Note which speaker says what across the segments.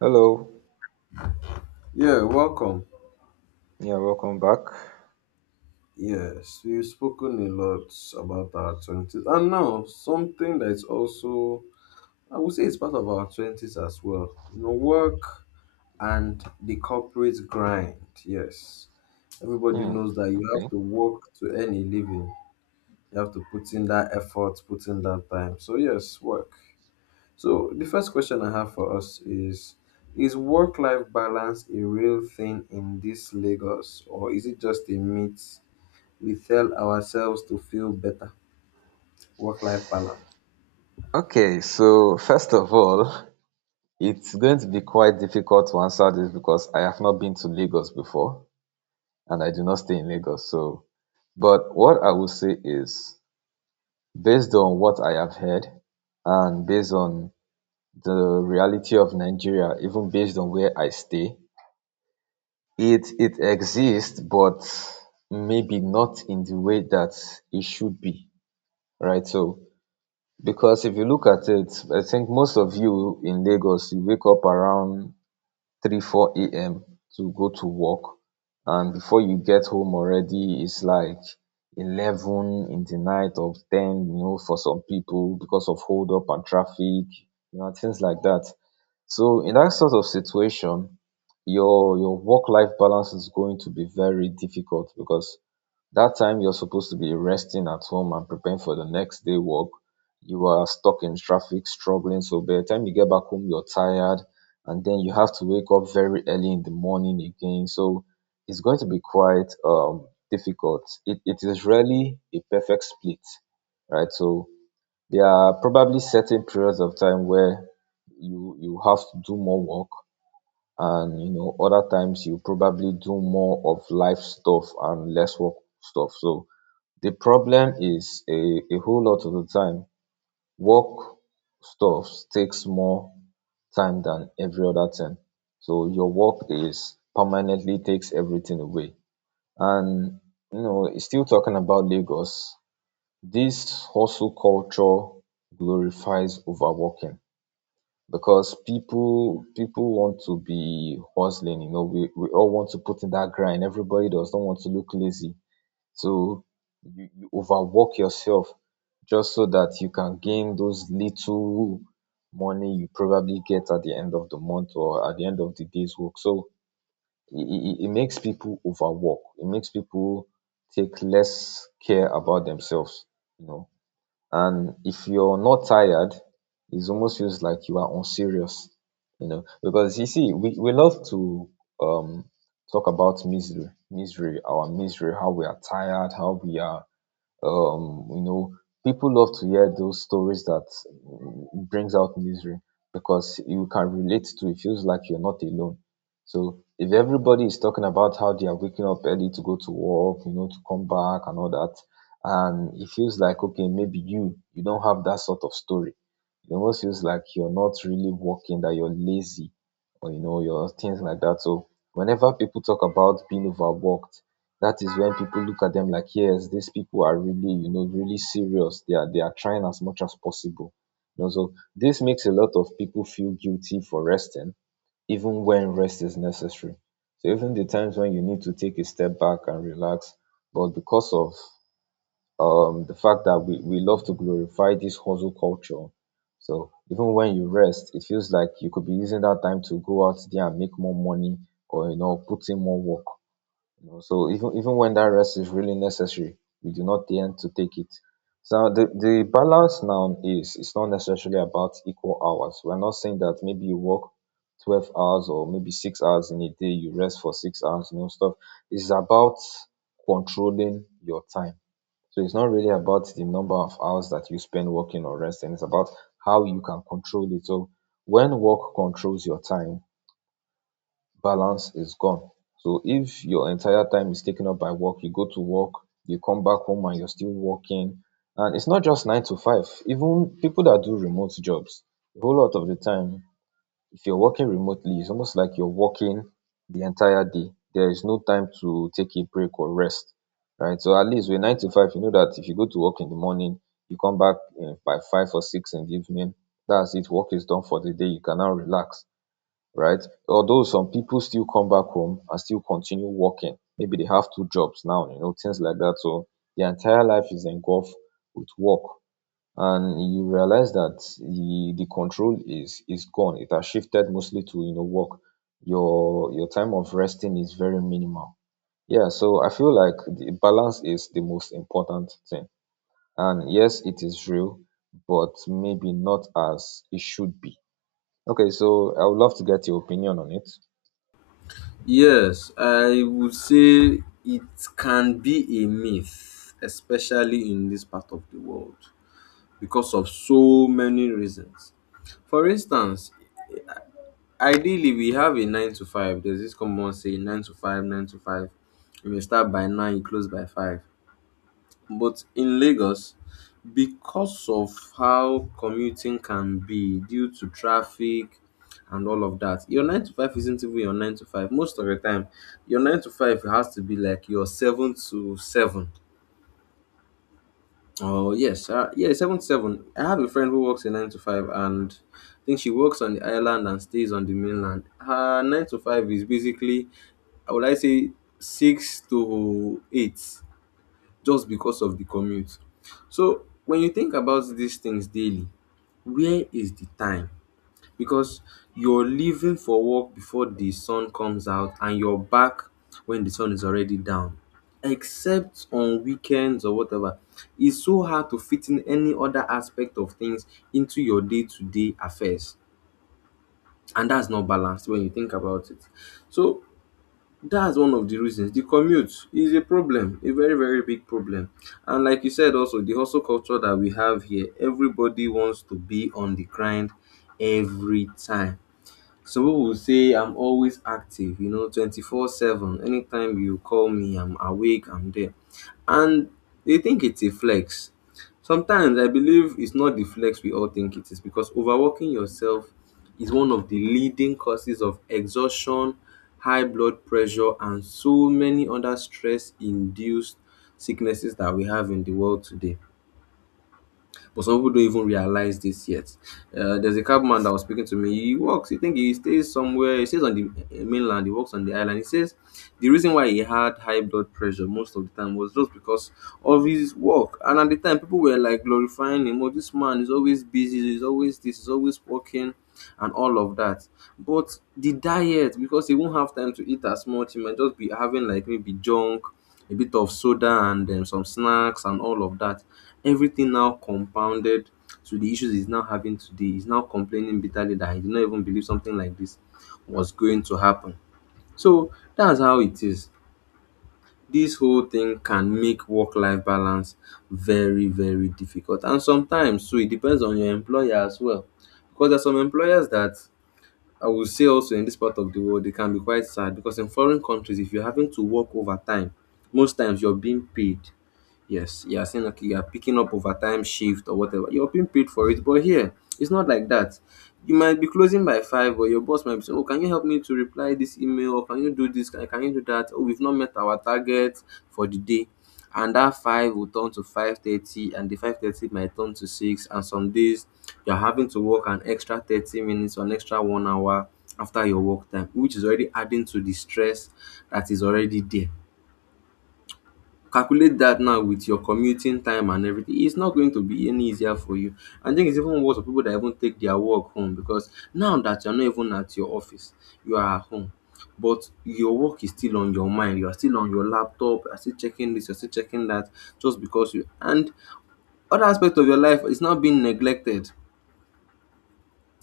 Speaker 1: Hello.
Speaker 2: Yeah, welcome.
Speaker 1: Yeah, welcome back.
Speaker 2: Yes, we've spoken a lot about our 20s. And now, something that's also, I would say it's part of our 20s as well. You know, work and the corporate grind. Yes. Everybody
Speaker 1: Hmm.
Speaker 2: knows that you
Speaker 1: Okay.
Speaker 2: have to work to earn a living. You have to put in that effort, put in that time. So, yes, work. So, the first question I have for us is, work life balance a real thing in this Lagos, or is it just a myth we tell ourselves to feel better? Work life balance.
Speaker 1: Okay. So first of all, it's going to be quite difficult to answer this because I have not been to Lagos before, and I do not stay in Lagos. So, but what I will say is, based on what I have heard, and based on the reality of Nigeria, even based on where I stay, it exists, but maybe not in the way that it should be, right? So because if you look at it, I think most of you in Lagos, you wake up around 3, 4 a.m. to go to work. And before you get home already, it's like 11 in the night or 10, you know, for some people because of hold up and traffic, you know, and things like that. So in that sort of situation, your work life balance is going to be very difficult because that time you're supposed to be resting at home and preparing for the next day work, you are stuck in traffic, struggling. So by the time you get back home, you're tired, and then you have to wake up very early in the morning again. So it's going to be quite difficult. It is really a perfect split, right? So there are probably certain periods of time where you have to do more work, and you know, other times you probably do more of life stuff and less work stuff. So the problem is a whole lot of the time, work stuff takes more time than every other thing. So your work is permanently takes everything away. And you know, still talking about Lagos, this hustle culture glorifies overworking because people want to be hustling. You know, we all want to put in that grind. Everybody does not want to look lazy. So, you overwork yourself just so that you can gain those little money you probably get at the end of the month or at the end of the day's work. So, it e makes people overwork. It makes people take less care about themselves, you know, and if you're not tired, it almost feels like you are unserious, you know. Because you see, we love to um talk about misery, misery, our misery, how we are tired, how we are you know, people love to hear those stories that brings out misery, because you can relate to it, feels like you're not alone. So if everybody is talking about how they are waking up early to go to work, you know, to come back and all that, and it feels like, okay, maybe you don't have that sort of story, it almost feels like you're not really working, that you're lazy, or you know, your things like that. So whenever people talk about being overworked, that is when people look at them like, yes, these people are really, you know, really serious, they are, they are trying as much as possible, you know. So this makes a lot of people feel guilty for resting, even when rest is necessary. So even the times when you need to take a step back and relax, but because of the fact that we love to glorify this hustle culture, so even when you rest, it feels like you could be using that time to go out there and make more money, or you know, put in more work, you know. So even when that rest is really necessary, we do not tend to take it. So the balance now is, it's not necessarily about equal hours. We're not saying that maybe you work 12 hours, or maybe 6 hours in a day you rest for 6 hours, you know, stuff. It's about controlling your time. So it's not really about the number of hours that you spend working or resting, it's about how you can control it. So when work controls your time, balance is gone. So if your entire time is taken up by work, you go to work, you come back home, and you're still working. And it's not just nine to five, even people that do remote jobs, a whole lot of the time, if you're working remotely, it's almost like you're working the entire day, there is no time to take a break or rest, right? So at least with nine to five, you know that if you go to work in the morning, you come back by five or six in the evening, that's it, work is done for the day, you can now relax, right? Although some people still come back home and still continue working. Maybe they have two jobs now, you know, things like that. So their entire life is engulfed with work. And you realize that the control is gone. It has shifted mostly to, you know, work. Your time of resting is very minimal. Yeah, so I feel like the balance is the most important thing. And yes, it is real, but maybe not as it should be. Okay, so I would love to get your opinion on it.
Speaker 2: Yes, I would say it can be a myth, especially in this part of the world, because of so many reasons. For instance, ideally we have a nine to five. There's this common say nine to five, nine to five. You may start by nine, you close by five. But in Lagos, because of how commuting can be due to traffic and all of that, your nine to five isn't even your nine to five. Most of the time, your nine to five has to be like your seven to seven. Oh yes, yeah, seven to seven. I have a friend who works a nine to five, and I think she works on the island and stays on the mainland. Her nine to five is basically, I would like say, six to eight just because of the commute. So when you think about these things daily, where is the time? Because you're leaving for work before the sun comes out and you're back when the sun is already down. Except on weekends or whatever. It's so hard to fit in any other aspect of things into your day to day affairs. And that's not balanced when you think about it. So that's one of the reasons. The commute is a problem, a very, very big problem. And like you said, also, the hustle culture that we have here, everybody wants to be on the grind every time. Some people will say I'm always active, you know, 24/7. Anytime you call me, I'm awake, I'm there. And they think it's a flex. Sometimes I believe it's not the flex we all think it is because overworking yourself is one of the leading causes of exhaustion, high blood pressure, and so many other stress induced sicknesses that we have in the world today, but some people don't even realize this yet. There's a cabman that was speaking to me. He works, he think he stays somewhere, he stays on the mainland, he works on the island. He says the reason why he had high blood pressure most of the time was just because of his work. And at the time, people were like glorifying him. Oh, this man is always busy, he's always this, he's always working and all of that. But the diet, because he won't have time to eat as much, he might just be having like maybe junk, a bit of soda, and some snacks, and all of that. Everything now compounded to the issues he's now having today. He's now complaining bitterly that he did not even believe something like this was going to happen. So that's how it is. This whole thing can make work life balance very, very difficult. And sometimes, so it depends on your employer as well. Because there's some employers that, I will say also in this part of the world, it can be quite sad because in foreign countries if you're having to work overtime most times you're being paid. Yes, you are saying okay, you are picking up overtime shift or whatever. You're being paid for it, but here it's not like that. You might be closing by five, but your boss might be saying, "Oh, can you help me to reply this email? Or can you do this? Can you do that? Oh, we've not met our target for the day." And that five will turn to 5:30, and the 5:30 might turn to six. And some days you're having to work an extra 30 minutes or an extra 1 hour after your work time, which is already adding to the stress that is already there. Calculate that now with your commuting time and everything. It's not going to be any easier for you. I think it's even worse for people that even take their work home, because now that you're not even at your office, you are at home. But your work is still on your mind. You are still on your laptop. You're still checking this. You're still checking that. Just because you and other aspect of your life is not being neglected.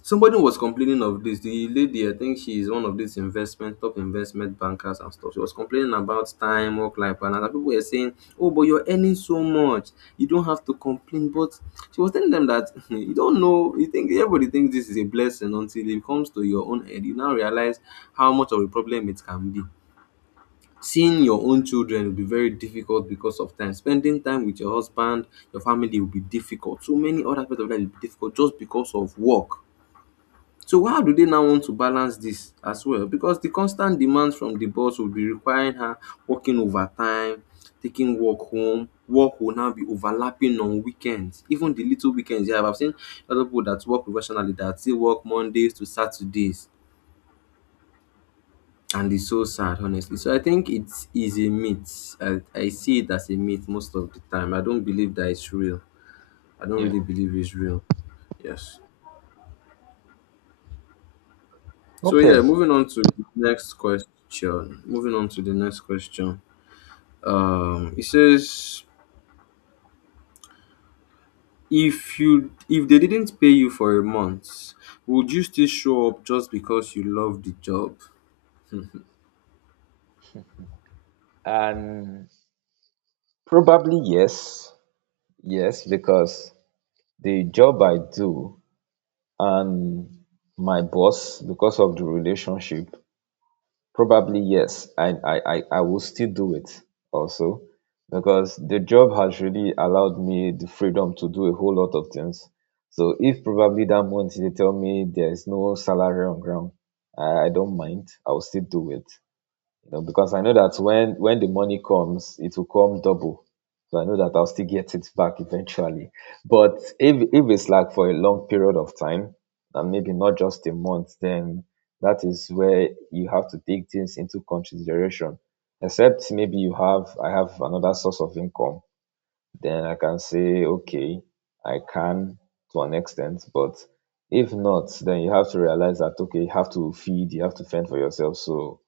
Speaker 2: Somebody was complaining of this. The lady, I think she is one of these investment, top investment bankers and stuff. She was complaining about time, work life balance, and people were saying, "Oh, but you're earning so much, you don't have to complain." But she was telling them that you don't know. You think everybody thinks this is a blessing until it comes to your own head. You now realize how much of a problem it can be. Seeing your own children will be very difficult because of time. Spending time with your husband, your family will be difficult. So many other aspects of life will be difficult just because of work, so how do they now want to balance this as well? Because the constant demands from the boss will be requiring her working overtime, taking work home. Work will now be overlapping on weekends, even the little weekends you have. I've seen other people that work professionally that still work Mondays to Saturdays, and it's so sad, honestly. So I think it is a myth. I see it as a myth most of the time. I don't believe that it's real. I don't
Speaker 1: Yeah.
Speaker 2: really believe it's real. Yes. So yeah,
Speaker 1: Okay.
Speaker 2: moving on to the next question. Moving on to the next question. It says, if they didn't pay you for a month, would you still show up just because you love the job?
Speaker 1: And probably yes. Yes, because the job I do and my boss, because of the relationship, probably yes. I will still do it, also because the job has really allowed me the freedom to do a whole lot of things. So if probably that month they tell me there is no salary on ground, I don't mind. I will still do it, you know, because I know that when the money comes, it will come double. So I know that I'll still get it back eventually. But if it's like for a long period of time, and maybe not just a month, then that is where you have to take things into consideration. Except maybe you have I have another source of income, then I can say okay, I can, to an extent, but if not, then you have to realize that okay, you have to feed, you have to fend for yourself. So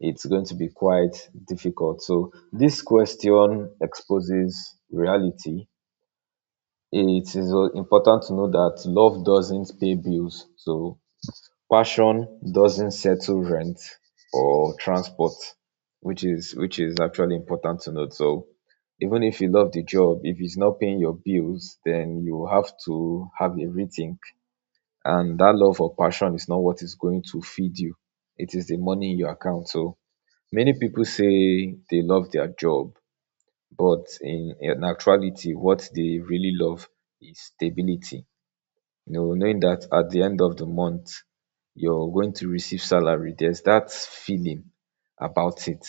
Speaker 1: it's going to be quite difficult. So this question exposes reality. It is important to know that love doesn't pay bills. So passion doesn't settle rent or transport, which is actually important to note. So even if you love the job, if it's not paying your bills, then you have to have a rethink. And that love or passion is not what is going to feed you. It is the money in your account. So many people say they love their job, but in actuality what they really love is stability. You know, knowing that at the end of the month you're going to receive salary. There's that feeling about it.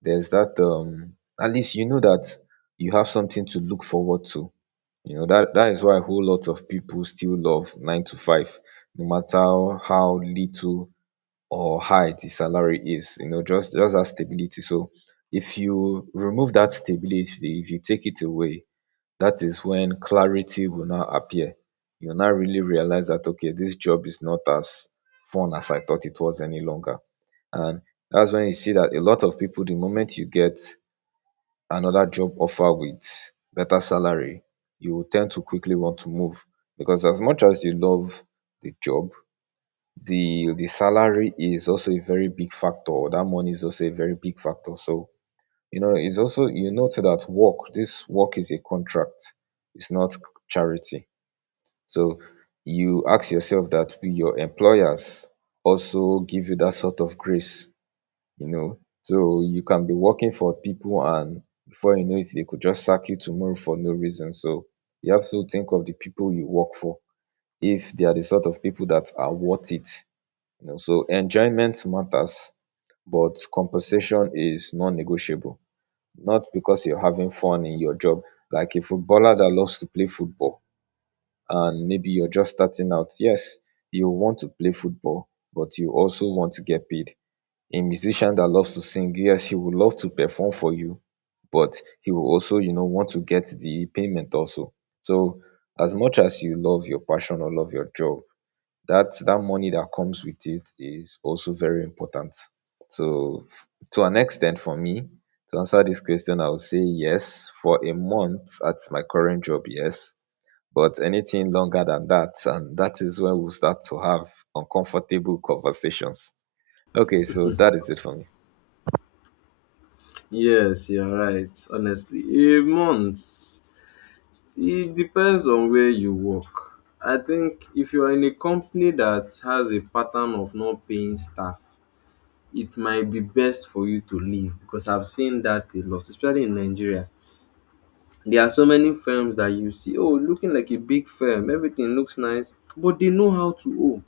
Speaker 1: There's that at least you know that you have something to look forward to. You know that that is why a whole lot of people still love nine to five, no matter how little or high the salary is, you know, just that stability. So if you remove that stability, if you take it away, that is when clarity will now appear. You will now really realize that okay, this job is not as fun as I thought it was any longer. And that's when you see that a lot of people, the moment you get another job offer with better salary, you will tend to quickly want to move, because as much as you love the job, the salary is also a very big factor. That money is also a very big factor. So, you know, it's also you know too that work, this work is a contract, it's not charity. So you ask yourself that will your employers also give you that sort of grace, you know. So you can be working for people and before you know it, they could just sack you tomorrow for no reason. So you have to think of the people you work for. If they are the sort of people that are worth it, you know, so enjoyment matters, but compensation is non-negotiable. Not because you're having fun in your job, like a footballer that loves to play football, and maybe you're just starting out. Yes, you want to play football, but you also want to get paid. A musician that loves to sing, yes, he would love to perform for you, but he will also, you know, want to get the payment also. So as much as you love your passion or love your job, that money that comes with it is also very important. So to an extent for me, to answer this question, I would say yes. For a month at my current job, yes. But anything longer than that, and that is where we start to have uncomfortable conversations. Okay, so that is it for me.
Speaker 2: Yes, you're right. Honestly, a month. It depends on where you work. I think if you are in a company that has a pattern of not paying staff, it might be best for you to leave because I've seen that a lot, especially in Nigeria. There are so many firms that you see, oh, looking like a big firm, everything looks nice, but they know how to owe.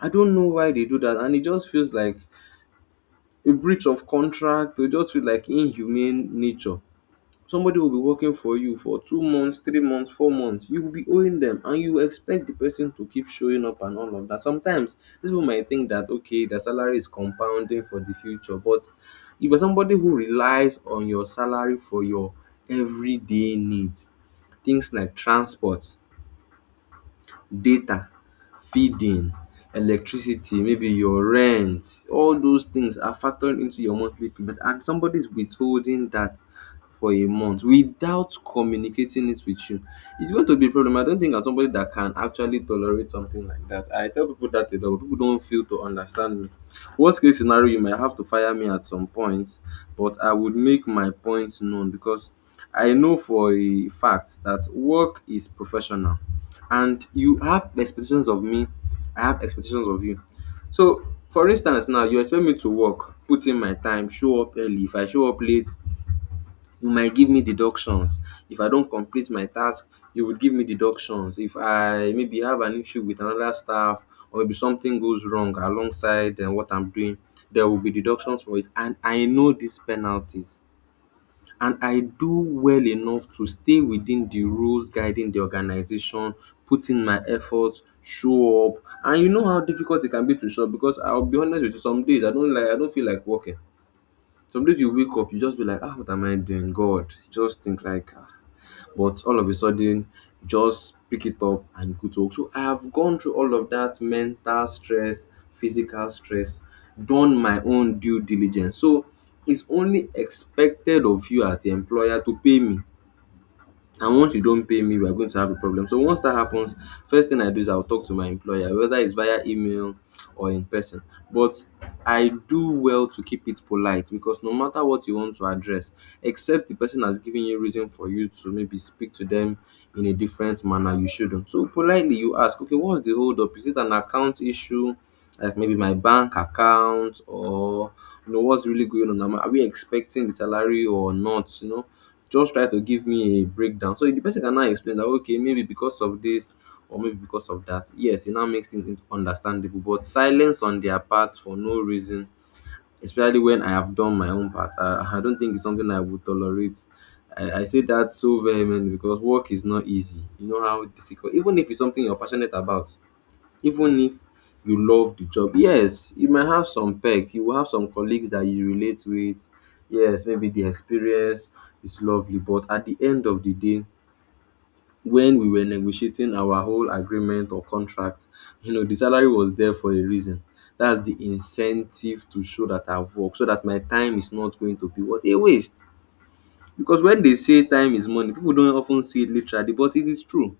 Speaker 2: I don't know why they do that, and it just feels like a breach of contract. It just feels like inhumane nature. Somebody will be working for you for 2 months, 3 months, 4 months. You will be owing them and you expect the person to keep showing up and all of that. Sometimes these people might think that okay, their salary is compounding for the future. But if you're somebody who relies on your salary for your everyday needs, things like transport, data, feeding, electricity, maybe your rent, all those things are factored into your monthly payment and somebody is withholding that for a month without communicating it with you. It's going to be a problem. I don't think I'm somebody that can actually tolerate something like that. I tell people that a lot, but people don't feel to understand me. Worst case scenario, you might have to fire me at some point, but I would make my point known because I know for a fact that work is professional and you have expectations of me, I have expectations of you. So, for instance, now you expect me to work, put in my time, show up early. If I show up late, you might give me deductions. If I don't complete my task, you would give me deductions. If I maybe have an issue with another staff, or maybe something goes wrong alongside what I'm doing, there will be deductions for it, and I know these penalties, and I do well enough to stay within the rules guiding the organization, put in my efforts, show up. And you know how difficult it can be to show up because I'll be honest with you, some days I don't feel like working. Some days you wake up, you just be like, ah, what am I doing? God, just think like ah, but all of a sudden just pick it up and you could talk. So I have gone through all of that mental stress, physical stress, done my own due diligence. So it's only expected of you as the employer to pay me, and once you don't pay me we are going to have a problem. So once that happens, first thing I do is I'll talk to my employer, whether it's via email or in person. But I do well to keep it polite because no matter what you want to address, except the person has given you reason for you to maybe speak to them in a different manner, you shouldn't. So politely you ask, okay, what's the hold up? Is it an account issue like maybe my bank account, or you know what's really going on. Are we expecting the salary or not? You know, just try to give me a breakdown. So the person can now explain that okay, maybe because of this or maybe because of that. Yes, it now makes things understandable. But silence on their part for no reason, especially when I have done my own part, I don't think it's something I would tolerate. I say that so vehemently because work is not easy. You know how difficult, even if it's something you're passionate about, even if you love the job. Yes, you might have some pecs, you will have some colleagues that you relate with. Yes, maybe the experience is lovely, but at the end of the day, when we were negotiating our whole agreement or contract, you know, the salary was there for a reason. That's the incentive to show that I've worked, so that my time is not going to be what a waste. Because when they say time is money, people don't often see it literally, but it is true.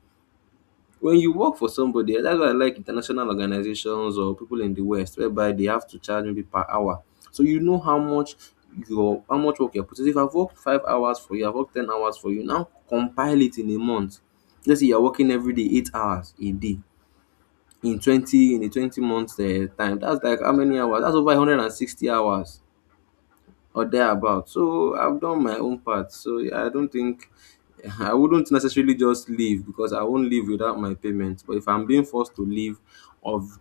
Speaker 2: When you work for somebody, that's why I like international organizations or people in the West whereby they have to charge maybe per hour. So you know how much your how much work you're putting. So if I've worked 5 hours for you, I've worked 10 hours for you, now compile it in a month. Let's say you're working every day 8 hours a day in twenty in a 20 months time. That's like how many hours? That's over 160 hours or thereabout. So I've done my own part. So I don't think, I wouldn't necessarily just leave because I won't leave without my payment. But if I'm being forced to leave, of,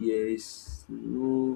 Speaker 2: there is no